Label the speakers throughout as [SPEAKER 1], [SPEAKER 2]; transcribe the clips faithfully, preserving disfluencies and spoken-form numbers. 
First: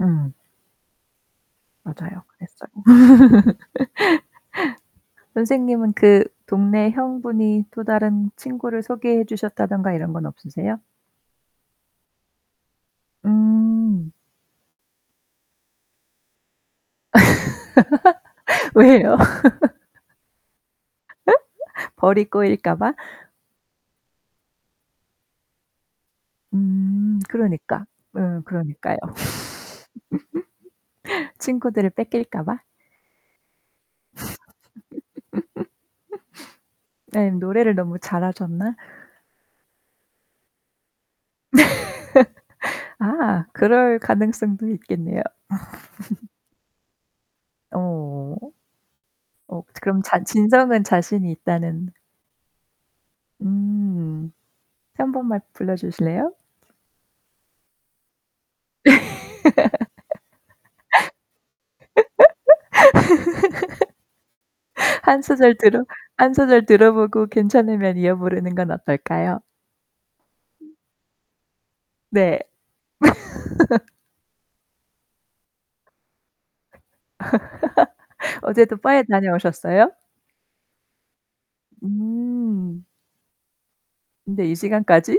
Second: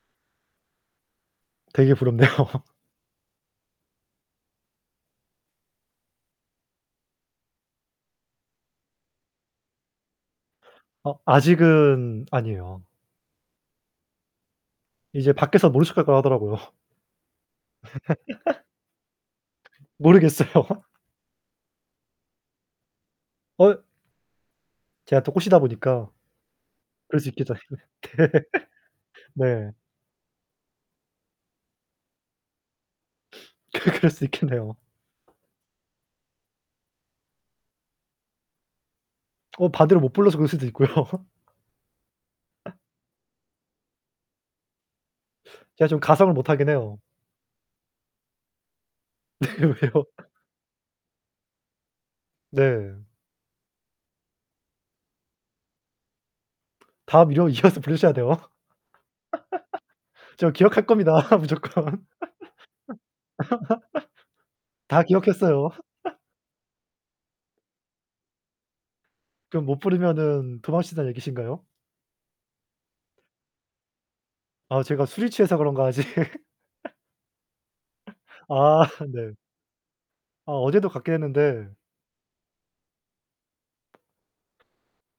[SPEAKER 1] 음.
[SPEAKER 2] 되게
[SPEAKER 1] 맞아요.
[SPEAKER 2] 부럽네요.
[SPEAKER 1] 그랬어요. 선생님은 그 동네 형 분이 또 다른 친구를 소개해 주셨다든가 이런 건 없으세요?
[SPEAKER 2] 어 아직은 아니에요.
[SPEAKER 1] 음.
[SPEAKER 2] 이제 밖에서 모른 척할 거라고 하더라고요.
[SPEAKER 1] 왜요?
[SPEAKER 2] 모르겠어요.
[SPEAKER 1] 벌이 꼬일까 봐?
[SPEAKER 2] 어 제가 또 꼬시다 보니까 그럴
[SPEAKER 1] 음.
[SPEAKER 2] 수 있겠죠.
[SPEAKER 1] 그러니까. 으 그러니까요.
[SPEAKER 2] 네.
[SPEAKER 1] 친구들을 뺏길까 봐?
[SPEAKER 2] 그 그럴 수 있겠네요.
[SPEAKER 1] 네. 노래를 너무 잘하셨나?
[SPEAKER 2] 어 반대로 못 불러서 그럴 수도 있고요.
[SPEAKER 1] 아 그럴 가능성도 있겠네요.
[SPEAKER 2] 제가 좀 가성을 못하긴 해요.
[SPEAKER 1] 어. 어 그럼
[SPEAKER 2] 왜요?
[SPEAKER 1] 잔 진성은 자신이 있다는
[SPEAKER 2] 네.
[SPEAKER 1] 음. 한 번만 불러 주실래요?
[SPEAKER 2] 다음 이어 이어서 부르셔야 돼요. 저 기억할 겁니다. 무조건. 다
[SPEAKER 1] 한 소절
[SPEAKER 2] 기억했어요.
[SPEAKER 1] 들어 한 소절 들어 보고 괜찮으면 이어 부르는 건 어떨까요?
[SPEAKER 2] 그럼 못 부르면은
[SPEAKER 1] 음.
[SPEAKER 2] 도망친단 얘기신가요?
[SPEAKER 1] 네.
[SPEAKER 2] 아 제가 술이 취해서 그런가 아직.
[SPEAKER 1] 어제도
[SPEAKER 2] 아
[SPEAKER 1] 바에
[SPEAKER 2] 네.
[SPEAKER 1] 다녀오셨어요?
[SPEAKER 2] 아 어제도 갔긴 했는데
[SPEAKER 1] 음. 근데 이 시간까지?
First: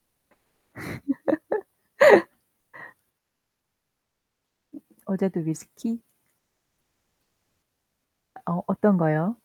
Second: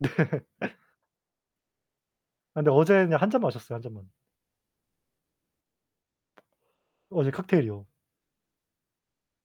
[SPEAKER 2] 네. 아 근데 어제는 그냥 한 잔 마셨어요. 한 잔만.
[SPEAKER 1] 어제도 위스키?
[SPEAKER 2] 어제 칵테일이요.
[SPEAKER 1] 어 어떤 거요?